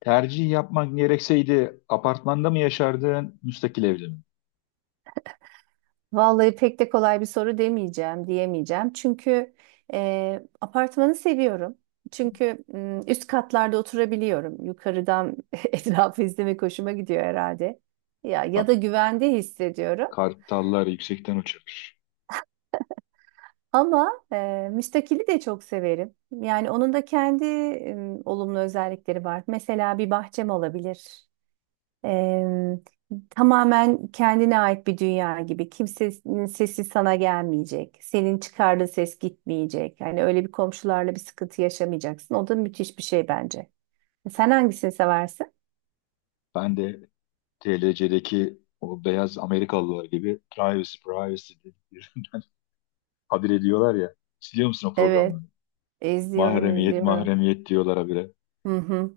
Tercih yapmak gerekseydi apartmanda mı yaşardın, müstakil evde mi? Vallahi pek de kolay bir soru diyemeyeceğim. Çünkü apartmanı seviyorum. Çünkü üst katlarda oturabiliyorum. Yukarıdan etrafı izlemek hoşuma gidiyor herhalde. Ya Bak, da güvende hissediyorum. kartallar yüksekten uçar. Ama müstakili de çok severim. Yani onun da kendi olumlu özellikleri var. Mesela bir bahçem olabilir. Eee, tamamen kendine ait bir dünya gibi. Kimsenin sesi sana gelmeyecek. Senin çıkardığın ses gitmeyecek. Yani öyle bir komşularla bir sıkıntı yaşamayacaksın. O da müthiş bir şey bence. Sen hangisini seversin? Ben de TLC'deki o beyaz Amerikalılar gibi privacy, privacy diye bir habire diyorlar ya. Siliyor musun o Evet, programları? izliyorum, Mahremiyet, izliyorum. mahremiyet diyorlar habire. Hı hı.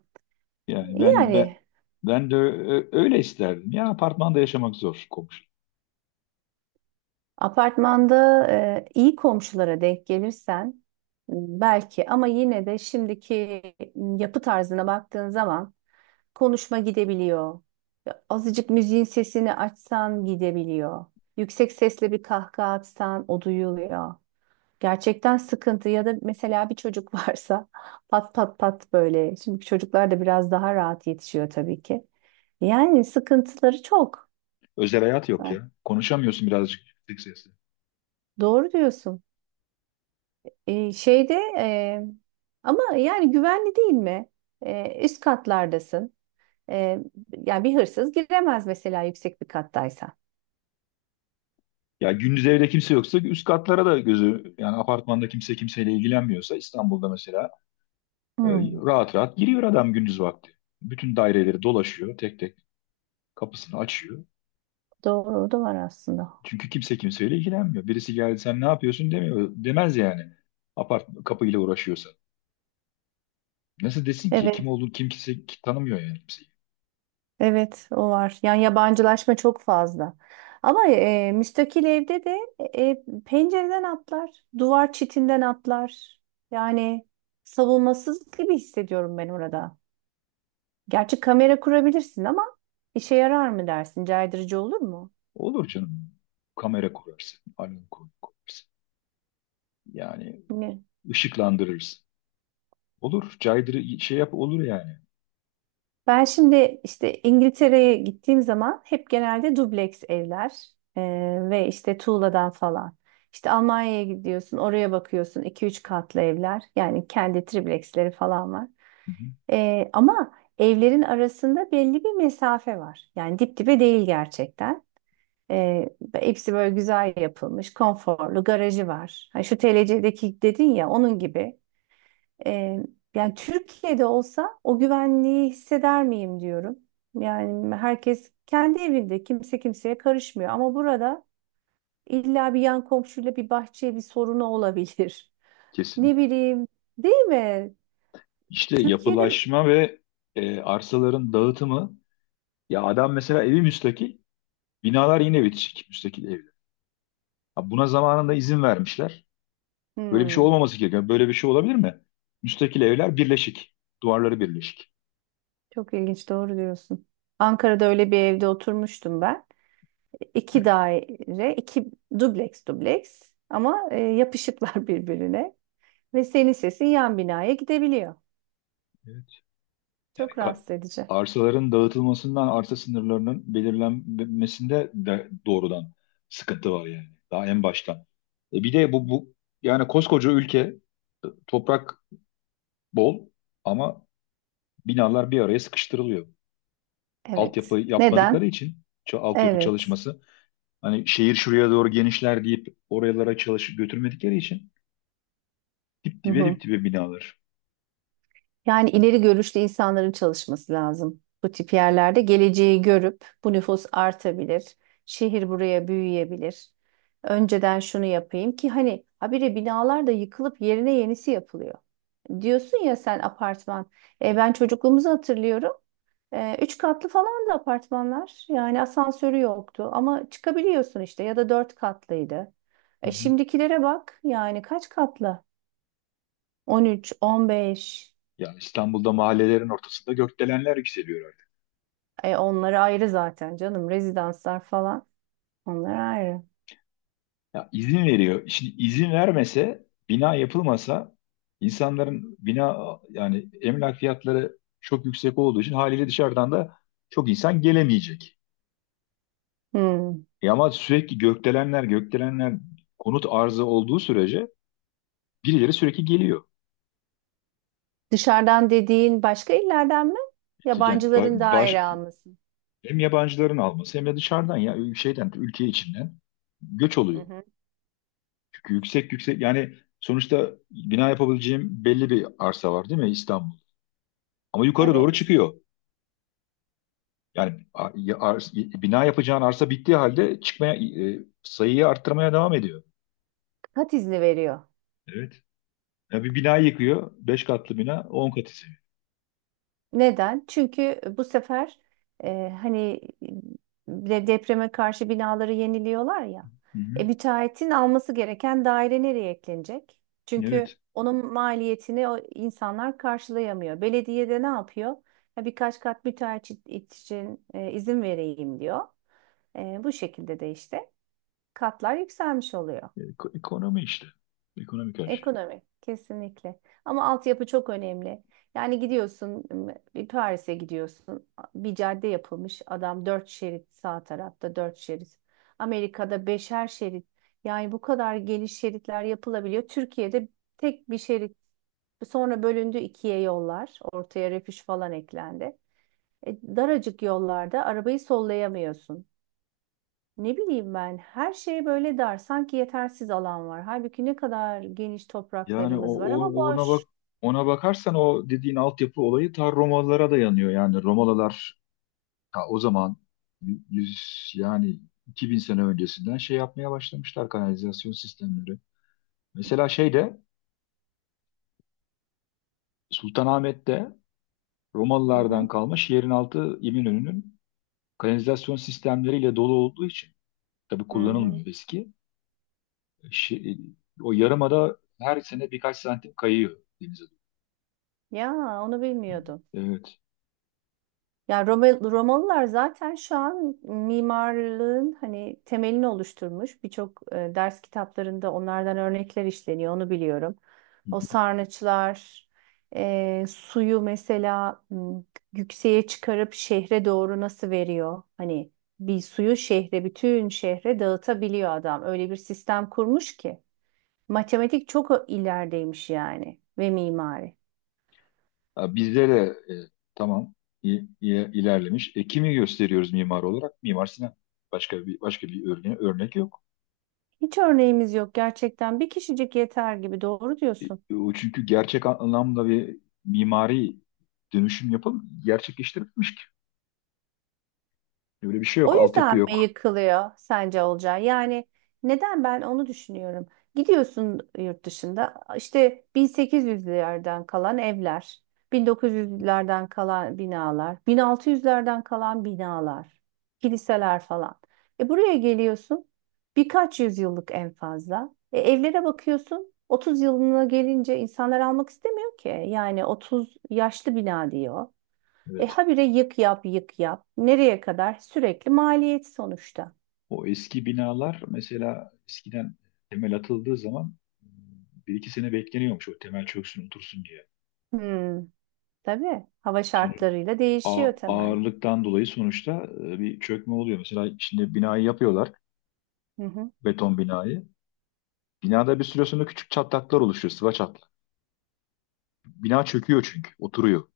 Yani ben ben Yani ben de ö- öyle isterdim. Ya apartmanda yaşamak zor komşu. apartmanda iyi komşulara denk gelirsen belki ama yine de şimdiki yapı tarzına baktığın zaman konuşma gidebiliyor. Ya, azıcık müziğin sesini açsan gidebiliyor. Yüksek sesle bir kahkaha atsan o duyuluyor. Gerçekten sıkıntı ya da mesela bir çocuk varsa pat pat pat böyle. Şimdi çocuklar da biraz daha rahat yetişiyor tabii ki. Yani sıkıntıları çok. Özel hayat yok Ha, ya. Konuşamıyorsun birazcık yüksek sesle. doğru diyorsun. Şeyde e, ama yani güvenli değil mi? Üst katlardasın. Ee, yani bir hırsız giremez mesela yüksek bir kattaysan. Ya gündüz evde kimse yoksa üst katlara da gözü, yani apartmanda kimse kimseyle ilgilenmiyorsa İstanbul'da mesela, e, Hmm. rahat rahat giriyor adam gündüz vakti. Bütün daireleri dolaşıyor, tek tek kapısını açıyor. Doğru, o da var aslında. Çünkü kimse kimseyle ilgilenmiyor. Birisi geldi, sen ne yapıyorsun demiyor, demez yani. Apart kapıyla uğraşıyorsa. Nasıl desin ki kim Evet, olduğunu kimse tanımıyor yani, kimseyi. evet o var. Yani yabancılaşma çok fazla. Ama müstakil evde de pencereden atlar, duvar çitinden atlar. Yani savunmasız gibi hissediyorum ben orada. Gerçi kamera kurabilirsin ama işe yarar mı dersin? Caydırıcı olur mu? Olur canım. Kamera kurarsın, alarm kurarsın. Yani Ne? ışıklandırırsın. Olur, caydırı şey yap, olur yani. Ben şimdi işte İngiltere'ye gittiğim zaman hep genelde dubleks evler ve işte tuğladan falan. İşte Almanya'ya gidiyorsun, oraya bakıyorsun iki üç katlı evler. Yani kendi tripleksleri falan var. Hı hı. Ama evlerin arasında belli bir mesafe var. Yani dip dibe değil gerçekten. Hepsi böyle güzel yapılmış, konforlu, garajı var. Ha, şu TLC'deki dedin ya onun gibi. Ee, yani Türkiye'de olsa o güvenliği hisseder miyim diyorum. Yani herkes kendi evinde kimse kimseye karışmıyor ama burada illa bir yan komşuyla bir bahçeye bir sorunu olabilir. Ne Kesinlikle. bileyim, değil mi? İşte Türkiye'de. yapılaşma ve arsaların dağıtımı. Ya adam mesela evi müstakil, binalar yine bitişik müstakil evler. Ha, buna zamanında izin vermişler. Böyle bir şey Hmm, olmaması gerekiyor. Böyle bir şey olabilir mi? Müstakil evler birleşik. Duvarları birleşik. çok ilginç, doğru diyorsun. Ankara'da öyle bir evde oturmuştum ben. İki daire, iki dubleks dubleks ama yapışıklar birbirine ve senin sesin yan binaya gidebiliyor. Evet. Yani Çok rahatsız edici. arsaların dağıtılmasından, arsa sınırlarının belirlenmesinde de doğrudan sıkıntı var yani. Daha en baştan. E bir de bu yani koskoca ülke, toprak bol, ama binalar bir araya sıkıştırılıyor. Altyapı Evet. Neden? yapmadıkları için, altyapı Evet. çalışması, hani şehir şuraya doğru genişler deyip oralara çalış götürmedikleri için dip Hı dibe hı. dip dibe binalar. Yani ileri görüşlü insanların çalışması lazım. Bu tip yerlerde geleceği görüp bu nüfus artabilir. Şehir buraya büyüyebilir. Önceden şunu yapayım ki hani habire binalar da yıkılıp yerine yenisi yapılıyor. Diyorsun ya sen apartman. E, ben çocukluğumuzu hatırlıyorum. E, üç katlı falan da apartmanlar. Yani asansörü yoktu ama çıkabiliyorsun işte ya da dört katlıydı. Hı E, hı. şimdikilere bak yani kaç katlı? 13, 15. Ya İstanbul'da mahallelerin ortasında gökdelenler yükseliyor artık. E, onları ayrı zaten canım. Rezidanslar falan. Onlar ayrı. Ya izin veriyor. Şimdi izin vermese, bina yapılmasa, insanların bina, yani emlak fiyatları çok yüksek olduğu için, haliyle dışarıdan da çok insan gelemeyecek. Hmm. E ama sürekli gökdelenler gökdelenler, konut arzı olduğu sürece birileri sürekli geliyor. Dışarıdan dediğin başka illerden mi? Yani Yabancıların daire alması. hem yabancıların alması, hem de dışarıdan, ya şeyden, ülke içinden göç Hı oluyor. hı. Çünkü yüksek yüksek, yani sonuçta bina yapabileceğim belli bir arsa var değil mi İstanbul? Ama yukarı doğru Evet. çıkıyor. Yani bina yapacağın arsa bittiği halde, çıkmaya, sayıyı arttırmaya devam ediyor. Kat izni veriyor. Evet. Ya bir bina yıkıyor, 5 katlı bina 10 katı seviyor. Neden? Çünkü bu sefer hani depreme karşı binaları yeniliyorlar ya. Hı hı. E, müteahhitin alması gereken daire nereye eklenecek? Çünkü Evet. onun maliyetini o insanlar karşılayamıyor. Belediye de ne yapıyor? Ya birkaç kat müteahhit için izin vereyim diyor. E, bu şekilde de işte katlar yükselmiş oluyor. E- Ekonomi işte. Ekonomik her şey. Ekonomi kesinlikle. Ama altyapı çok önemli. Yani gidiyorsun bir Paris'e gidiyorsun. Bir cadde yapılmış. Adam dört şerit, sağ tarafta dört şerit. Amerika'da beşer şerit. Yani bu kadar geniş şeritler yapılabiliyor. Türkiye'de tek bir şerit. Sonra bölündü ikiye yollar. Ortaya refüj falan eklendi. E, daracık yollarda arabayı sollayamıyorsun. Ne bileyim ben, her şey böyle dar, sanki yetersiz alan var. Halbuki ne kadar geniş Yani topraklarımız var ama boş. Ona bakarsan o dediğin altyapı olayı ta Romalılara dayanıyor. Yani Romalılar ta o zaman yüz yani 2000 sene öncesinden şey yapmaya başlamışlar, kanalizasyon sistemleri. Mesela Sultanahmet'te, Hı Romalılardan hı, kalma şehrin altı, İminönü'nün kanalizasyon sistemleriyle dolu olduğu için, tabii hı hı. kullanılmıyor eski. Şi- O yarımada her sene birkaç santim kayıyor denize. Ya onu bilmiyordum. Evet. Ya Romalılar zaten şu an mimarlığın hani temelini oluşturmuş. Birçok ders kitaplarında onlardan örnekler işleniyor, onu biliyorum. O sarnıçlar, suyu mesela yükseğe çıkarıp şehre doğru nasıl veriyor? Hani bir suyu şehre, bütün şehre dağıtabiliyor adam. Öyle bir sistem kurmuş ki. Matematik çok ilerideymiş yani, ve mimari. Ha, bizde de, e, tamam, ilerlemiş. Kimi gösteriyoruz mimar olarak? Mimar Sinan. Başka bir örnek yok. Hiç örneğimiz yok gerçekten. Bir kişicik yeter gibi, doğru E, diyorsun. e, O çünkü gerçek anlamda bir mimari dönüşüm yapım gerçekleştirilmiş ki. Öyle bir şey O yok, altyapı yüzden mi yok. yıkılıyor sence Olcay? Yani neden, ben onu düşünüyorum. Gidiyorsun yurt dışında işte 1800'lerden kalan evler, 1900'lerden kalan binalar, 1600'lerden kalan binalar, kiliseler falan. E buraya geliyorsun, birkaç yüzyıllık en fazla. E evlere bakıyorsun, 30 yılına gelince insanlar almak istemiyor ki. Yani 30 yaşlı bina diyor. E Evet. habire yık yap, yık yap. Nereye kadar? Sürekli maliyet sonuçta. O eski binalar mesela eskiden temel atıldığı zaman bir iki sene bekleniyormuş, o temel çöksün otursun diye. Hmm, tabii. Hava Sonra şartlarıyla değişiyor temel. ağırlıktan dolayı sonuçta, bir çökme oluyor. Mesela şimdi binayı yapıyorlar, Hı hı, beton binayı. Binada bir süre sonra küçük çatlaklar oluşuyor, sıva çatlak. Bina çöküyor çünkü, oturuyor.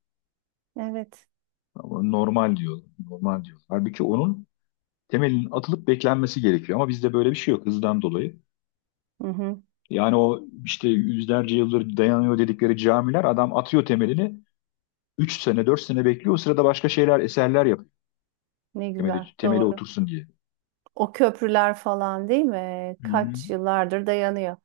evet. Ama normal diyor, normal diyor. Halbuki onun temelinin atılıp beklenmesi gerekiyor. Ama bizde böyle bir şey yok, hızdan dolayı. Hı hı, Yani o işte yüzlerce yıldır dayanıyor dedikleri camiler, adam atıyor temelini, 3 sene, 4 sene bekliyor. O sırada başka şeyler, eserler yapıyor. ne güzel. Temeli, temeli Doğru. otursun diye. O köprüler falan, değil mi? Hı hı. Kaç yıllardır dayanıyor.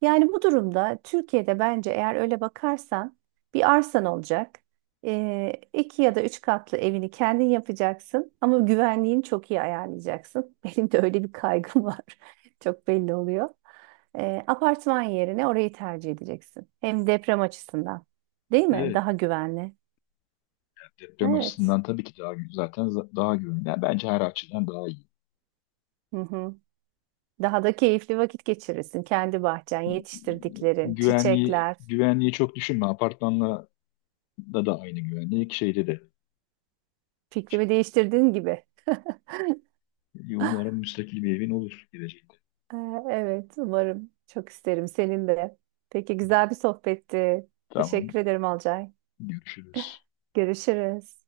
Yani bu durumda Türkiye'de bence, eğer öyle bakarsan bir arsan olacak. İki ya da üç katlı evini kendin yapacaksın ama güvenliğini çok iyi ayarlayacaksın. Benim de öyle bir kaygım var. Çok belli oluyor. Apartman yerine orayı tercih edeceksin. Hem deprem açısından. Değil mi? Evet. Daha güvenli. Deprem Evet. açısından tabii ki daha zaten daha güvenli. Yani bence her açıdan daha iyi. Hı hı. Daha da keyifli vakit geçirirsin. Kendi bahçen, yetiştirdiklerin, Güvenliği çiçekler. güvenliği çok düşünme. Apartmanla da aynı güvenlik, şeyde de. Fikrimi değiştirdiğin gibi. Umarım müstakil bir evin olur geleceğinde. Ee, Evet, umarım. Çok isterim senin de. Peki, güzel bir sohbetti. Teşekkür Tamam. ederim Alcay. Görüşürüz. Görüşürüz.